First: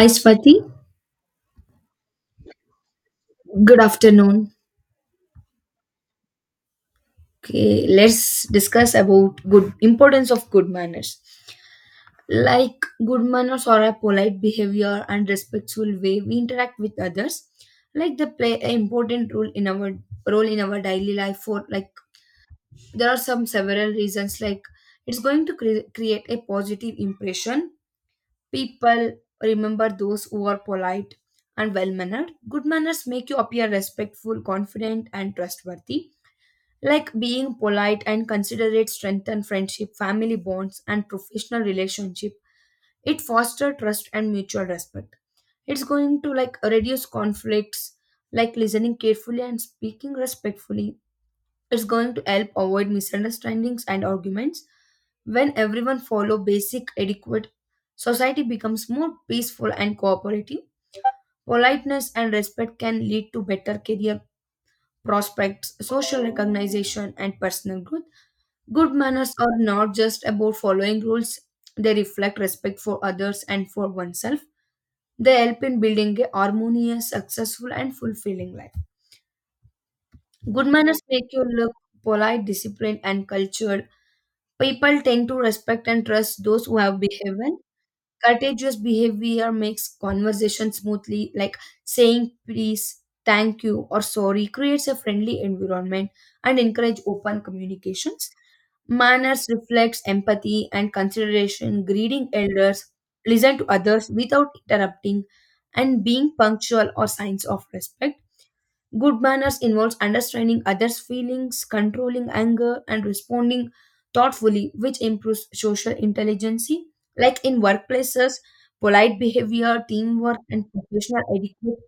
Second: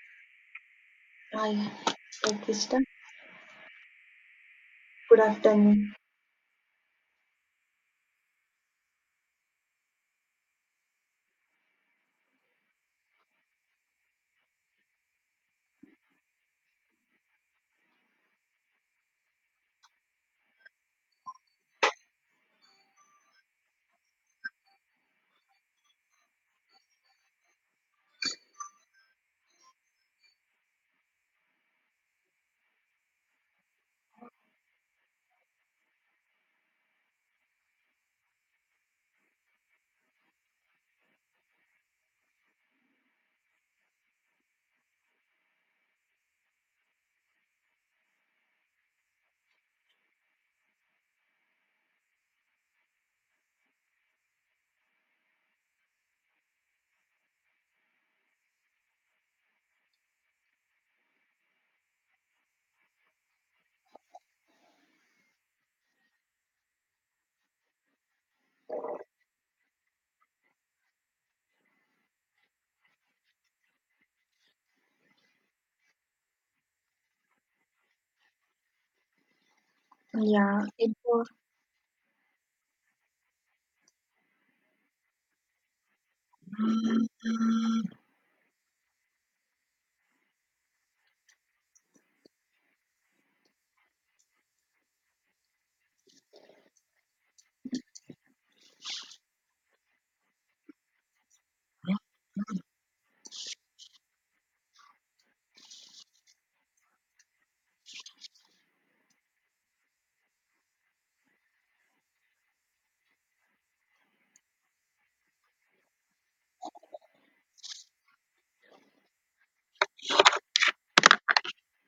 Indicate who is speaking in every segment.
Speaker 1: Hi Swati,
Speaker 2: Hi, Krista.
Speaker 1: good afternoon.
Speaker 2: Good afternoon.
Speaker 1: Okay, let's discuss about good importance of good manners. Like, good manners are a polite behavior and respectful way we interact with others. Like they play an important role in our daily life. For like there are some several reasons. Like it's going to create a positive impression. People remember those who are polite and well mannered. Good manners make you appear respectful, confident, and trustworthy. Like being polite and considerate strengthen friendship, family bonds, and professional relationship. It foster trust and mutual respect. It's going to like reduce conflicts, like listening carefully and speaking respectfully. It's going to help avoid misunderstandings and arguments. When everyone follow basic adequate, society becomes more peaceful and cooperative. Politeness and respect can lead to better career prospects, social recognition, and personal growth. Good manners are not just about following rules, they reflect respect for others and for oneself. They help in building a harmonious, successful, and fulfilling life.
Speaker 2: Yeah,
Speaker 1: Good
Speaker 2: it
Speaker 1: manners make
Speaker 2: was,
Speaker 1: you look polite, disciplined, and cultured. People tend to respect and trust those who have behaved well. Courageous behavior makes conversation smoothly, like saying please, thank you, or sorry, creates a friendly environment and encourage open communications. Manners reflects empathy and consideration, greeting elders, listen to others without interrupting, and being punctual or signs of respect. Good manners involves understanding others' feelings, controlling anger, and responding thoughtfully, which improves social intelligence. Like in workplaces, polite behavior, teamwork, and professional etiquette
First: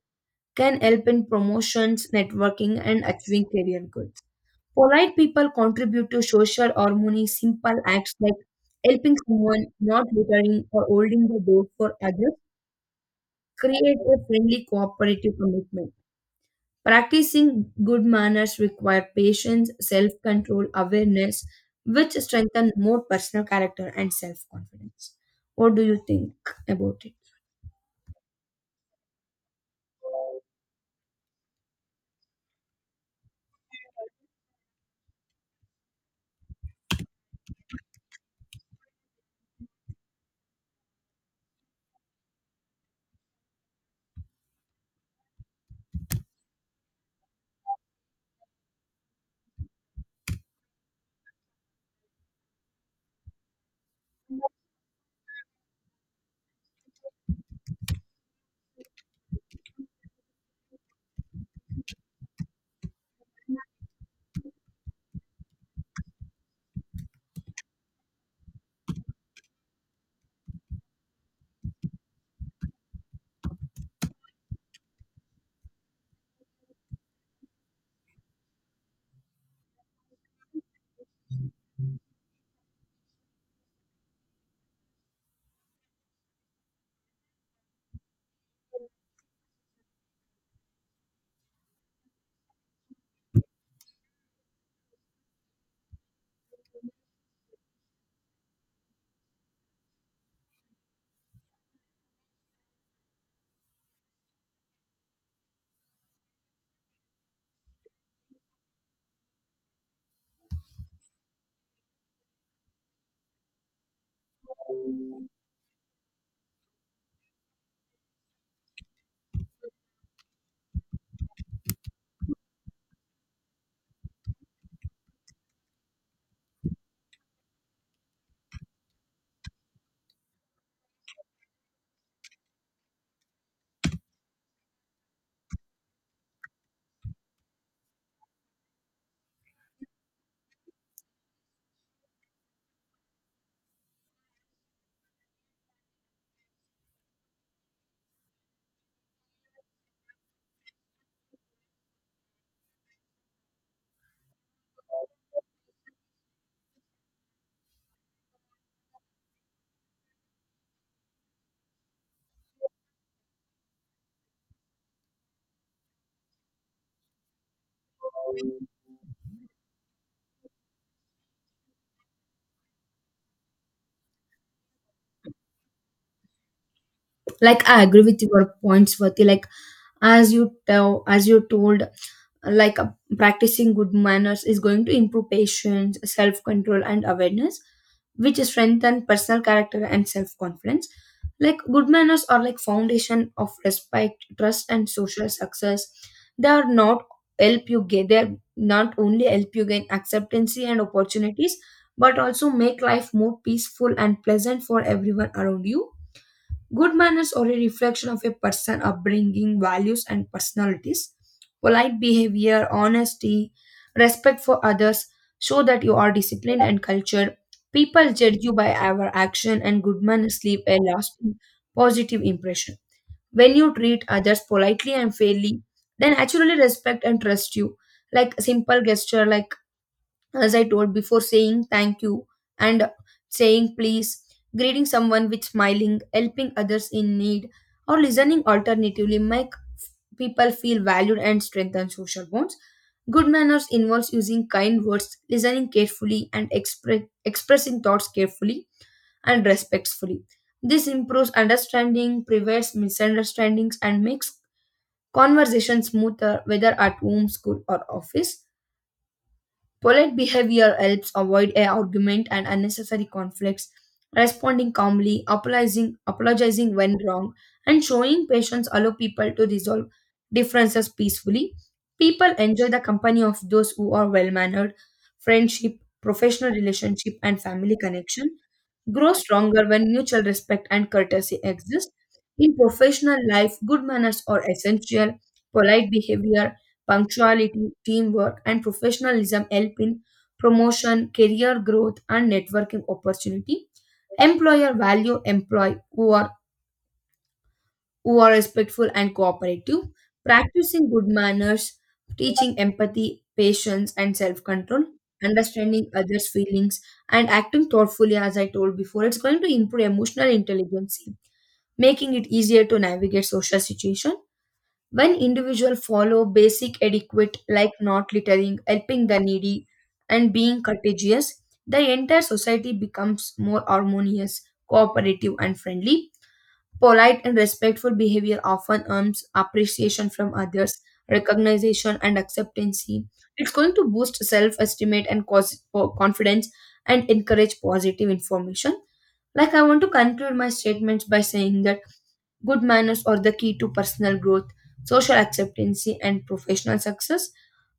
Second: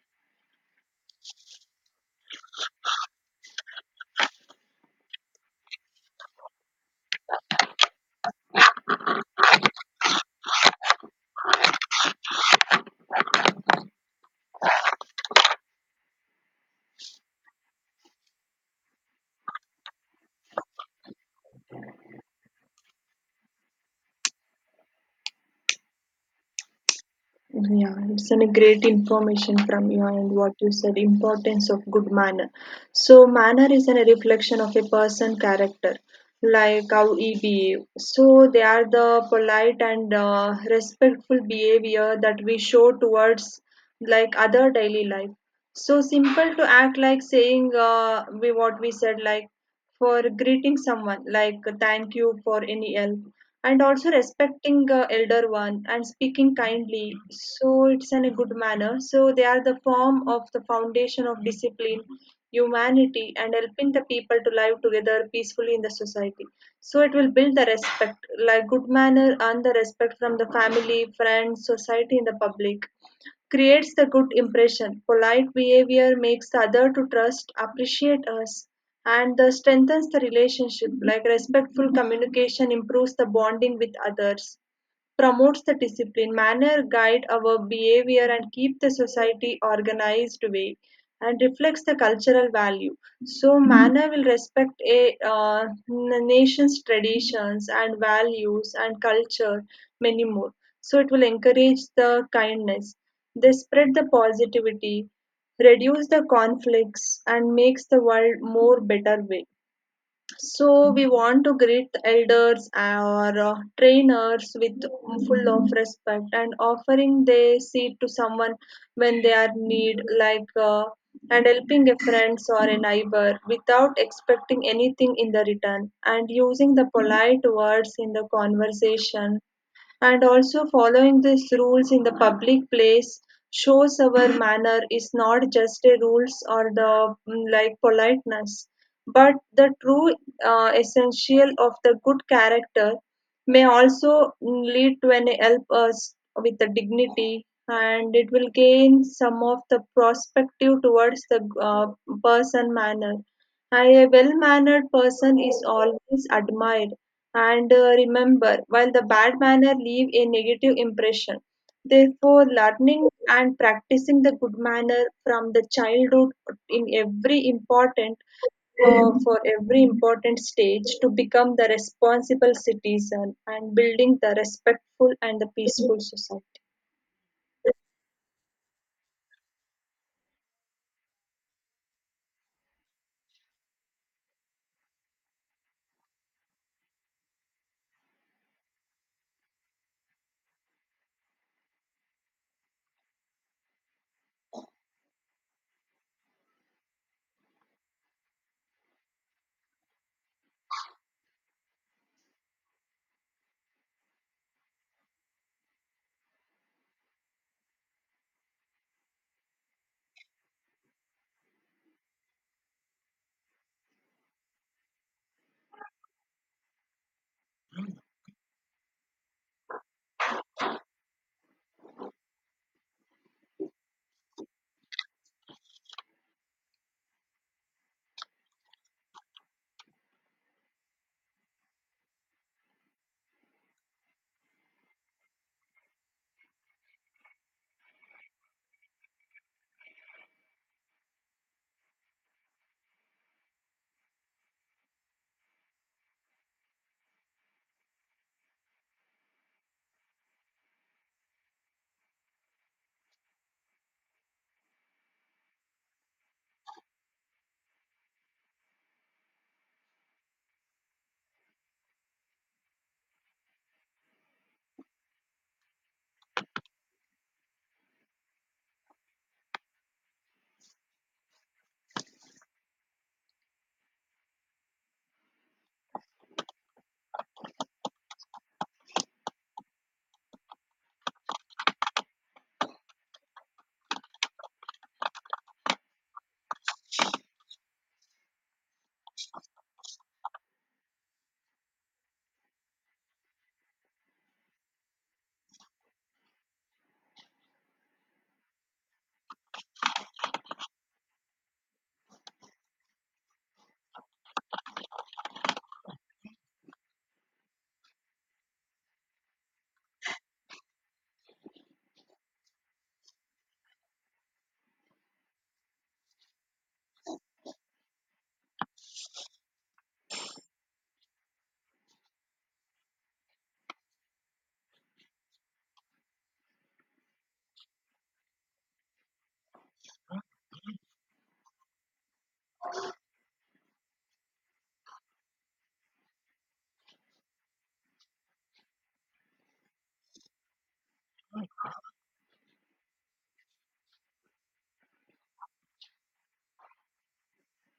Speaker 1: can help in promotions, networking, and achieving career goals. Polite people contribute to social harmony, simple acts like helping someone, not littering, or holding the door for others create a friendly cooperative commitment. Practicing good manners require patience, self control, awareness, which strengthen more personal character and self confidence. What do you think about it?
Speaker 2: yeah, it's a great information from you and what you said, importance of good manner. So manner is a reflection of a person character, like how he behave. So they are the polite and respectful behavior that we show towards like other daily life. So simple to act like saying we what we said like for greeting someone like thank you for any help, and also respecting elder one and speaking kindly, so it's in a good manner, so they are the form of the foundation of discipline, humanity, and helping the people to live together peacefully in the society. So it will build the respect like good manner and the respect from the family, friends, society, and the public creates the good impression. Polite behavior makes the other to trust, appreciate us and the strengthens the relationship, like respectful communication improves the bonding with others, promotes the discipline. Manner guide our behavior and keep the society organized way and reflects the cultural value. So manner will respect a nation's traditions and values and culture, many more. So it will encourage the kindness, they spread the positivity, reduce the conflicts, and makes the world more better way. So we want to greet elders or trainers with full of respect and offering their seat to someone when they are need, and helping a friend or a neighbor without expecting anything in the return, and using the polite words in the conversation, and also following these rules in the public place shows our manner is not just a rules or the like politeness, but the true essential of the good character. May also lead to and help us with the dignity, and it will gain some of the perspective towards the person manner. A well mannered person is always admired and remember, while the bad manner leave a negative impression. Therefore, learning and practicing the good manner from the childhood in every important, for every important stage to become the responsible citizen and building the respectful and the peaceful society.
Speaker 1: Like I agree with your points, Swati. Like as you told like uh, practicing good manners is going to improve patience, self control, and awareness, which strengthen personal character and self confidence. Like good manners are like foundation of respect, trust, and social success. They are not they not only help you gain acceptance and opportunities, but also make life more peaceful and pleasant for everyone around you. Good manners are a reflection of a person's upbringing, values, and personalities. Polite behavior, honesty, respect for others show that you are disciplined and cultured. People judge you by our action, and good manners leave a lasting positive impression. When you treat others politely and fairly, they naturally respect and trust you. Like a simple gesture, like as I told before, saying thank you and saying please, greeting someone with smiling, helping others in need, or listening alternatively make people feel valued and strengthen social bonds. Good manners involves using kind words, listening carefully, and expressing thoughts carefully and respectfully. This improves understanding, prevents misunderstandings, and makes conversation smoother whether at home, school, or office. Polite behavior helps avoid a argument and unnecessary conflicts, responding calmly, apologizing when wrong, and showing patience allow people to resolve differences peacefully. People enjoy the company of those who are well-mannered, friendship, professional relationship, and family connection grow stronger when mutual respect and courtesy exist. In professional life, good manners are essential. Polite behavior, punctuality, teamwork, and professionalism help in promotion, career growth, and networking opportunity. Employer value employee who are respectful and cooperative, practicing good manners, teaching empathy, patience, and self control, understanding others' feelings, and acting thoughtfully, as I told before. It's going to improve emotional intelligence, making it easier to navigate social situation. When individuals follow basic etiquette like not littering, helping the needy, and being courteous, the entire society becomes more harmonious, cooperative, and friendly. Polite and respectful behavior often earns appreciation from others, recognition, and acceptance. It's going to boost self esteem and cause confidence and encourage positive information. Like, I want to conclude my statements by saying that good manners are the key to personal growth, social acceptance, and professional success.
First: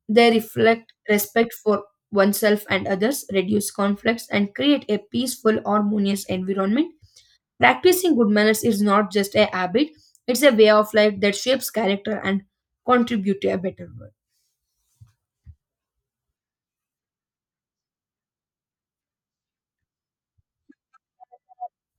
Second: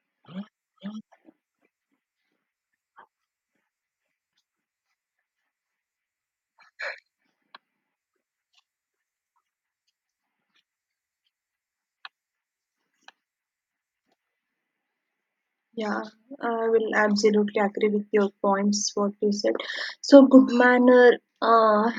Speaker 1: They reflect respect for oneself and others, reduce conflicts, and create a peaceful, harmonious environment. Practicing good manners is not just a habit, it's a way of life that shapes character and contribute to a better world.
Speaker 2: Yeah, I will absolutely agree with your points, what you said. So, good manner.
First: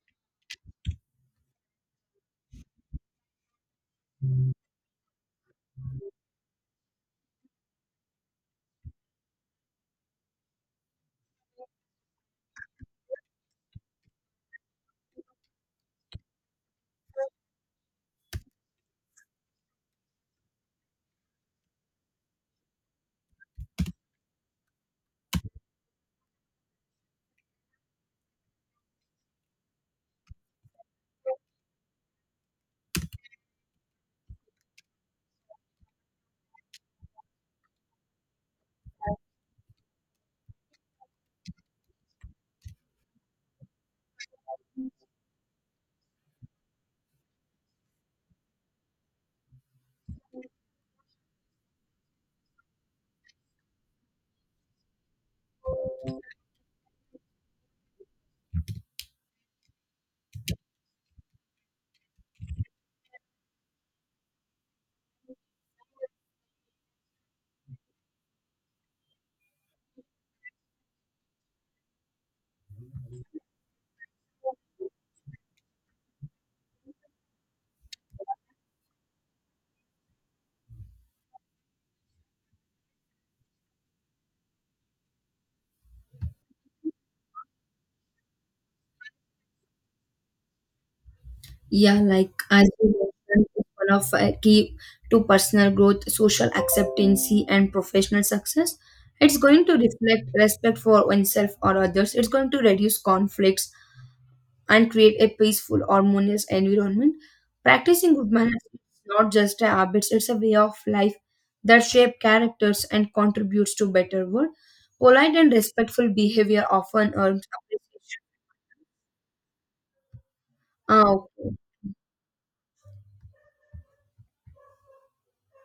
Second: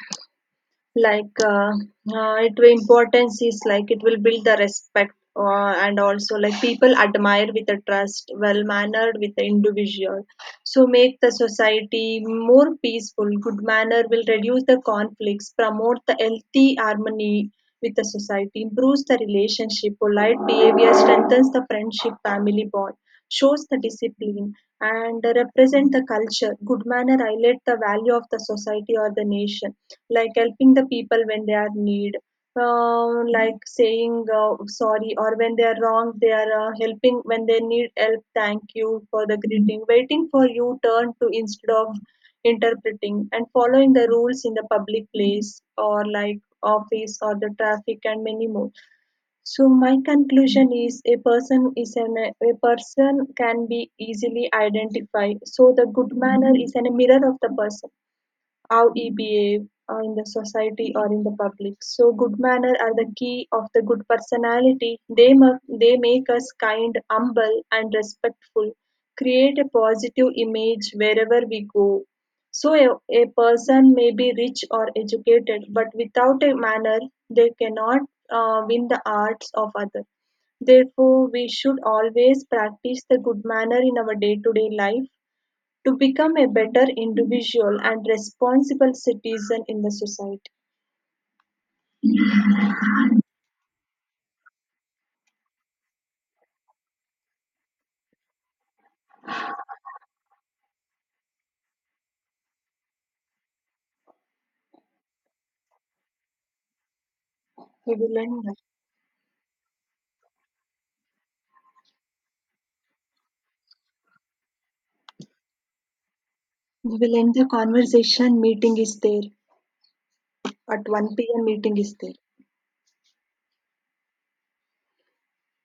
Speaker 2: like uh, it will- importance is like it will build the respect and also like people admire with the trust well mannered with the individual, so make the society more peaceful. Good manner will reduce the conflicts, promote the healthy harmony with the society, improves the relationship. Polite behavior strengthens the friendship, family bond, shows the discipline, and represent the culture. Good manner highlight the value of the society or the nation, like helping the people when they are need. Like saying sorry or when they are wrong they are helping when they need help, thank you for the greeting, waiting for you turn to instead of interpreting, and following the rules in the public place or like office or the traffic and many more. So my conclusion is a person can be easily identified. So the good manner is an a mirror of the person, how ye behave in the society or in the public. So good manners are the key of the good personality. They make us kind, humble, and respectful. Create a positive image wherever we go. So a person may be rich or educated, but without a manner, they cannot win the hearts of others. Therefore, we should always practice the good manner in our day to day life to become a better individual and responsible citizen in the society.
Speaker 1: Yeah, like as you mentioned, it's one of key to personal growth, social acceptancy, and professional success. It's going to reflect respect for oneself or others. It's going to reduce conflicts and create a peaceful, harmonious environment.
Speaker 2: We
Speaker 1: Practicing
Speaker 2: will
Speaker 1: good
Speaker 2: end the,
Speaker 1: manners is not just a habit, it's a way of life that shape characters and contributes to better world. Polite and respectful behavior
Speaker 2: we
Speaker 1: often
Speaker 2: will end
Speaker 1: earns
Speaker 2: the
Speaker 1: appreciation.
Speaker 2: conversation. Meeting is there. At
Speaker 1: Ah,
Speaker 2: 1 p.m.
Speaker 1: okay.
Speaker 2: meeting is there.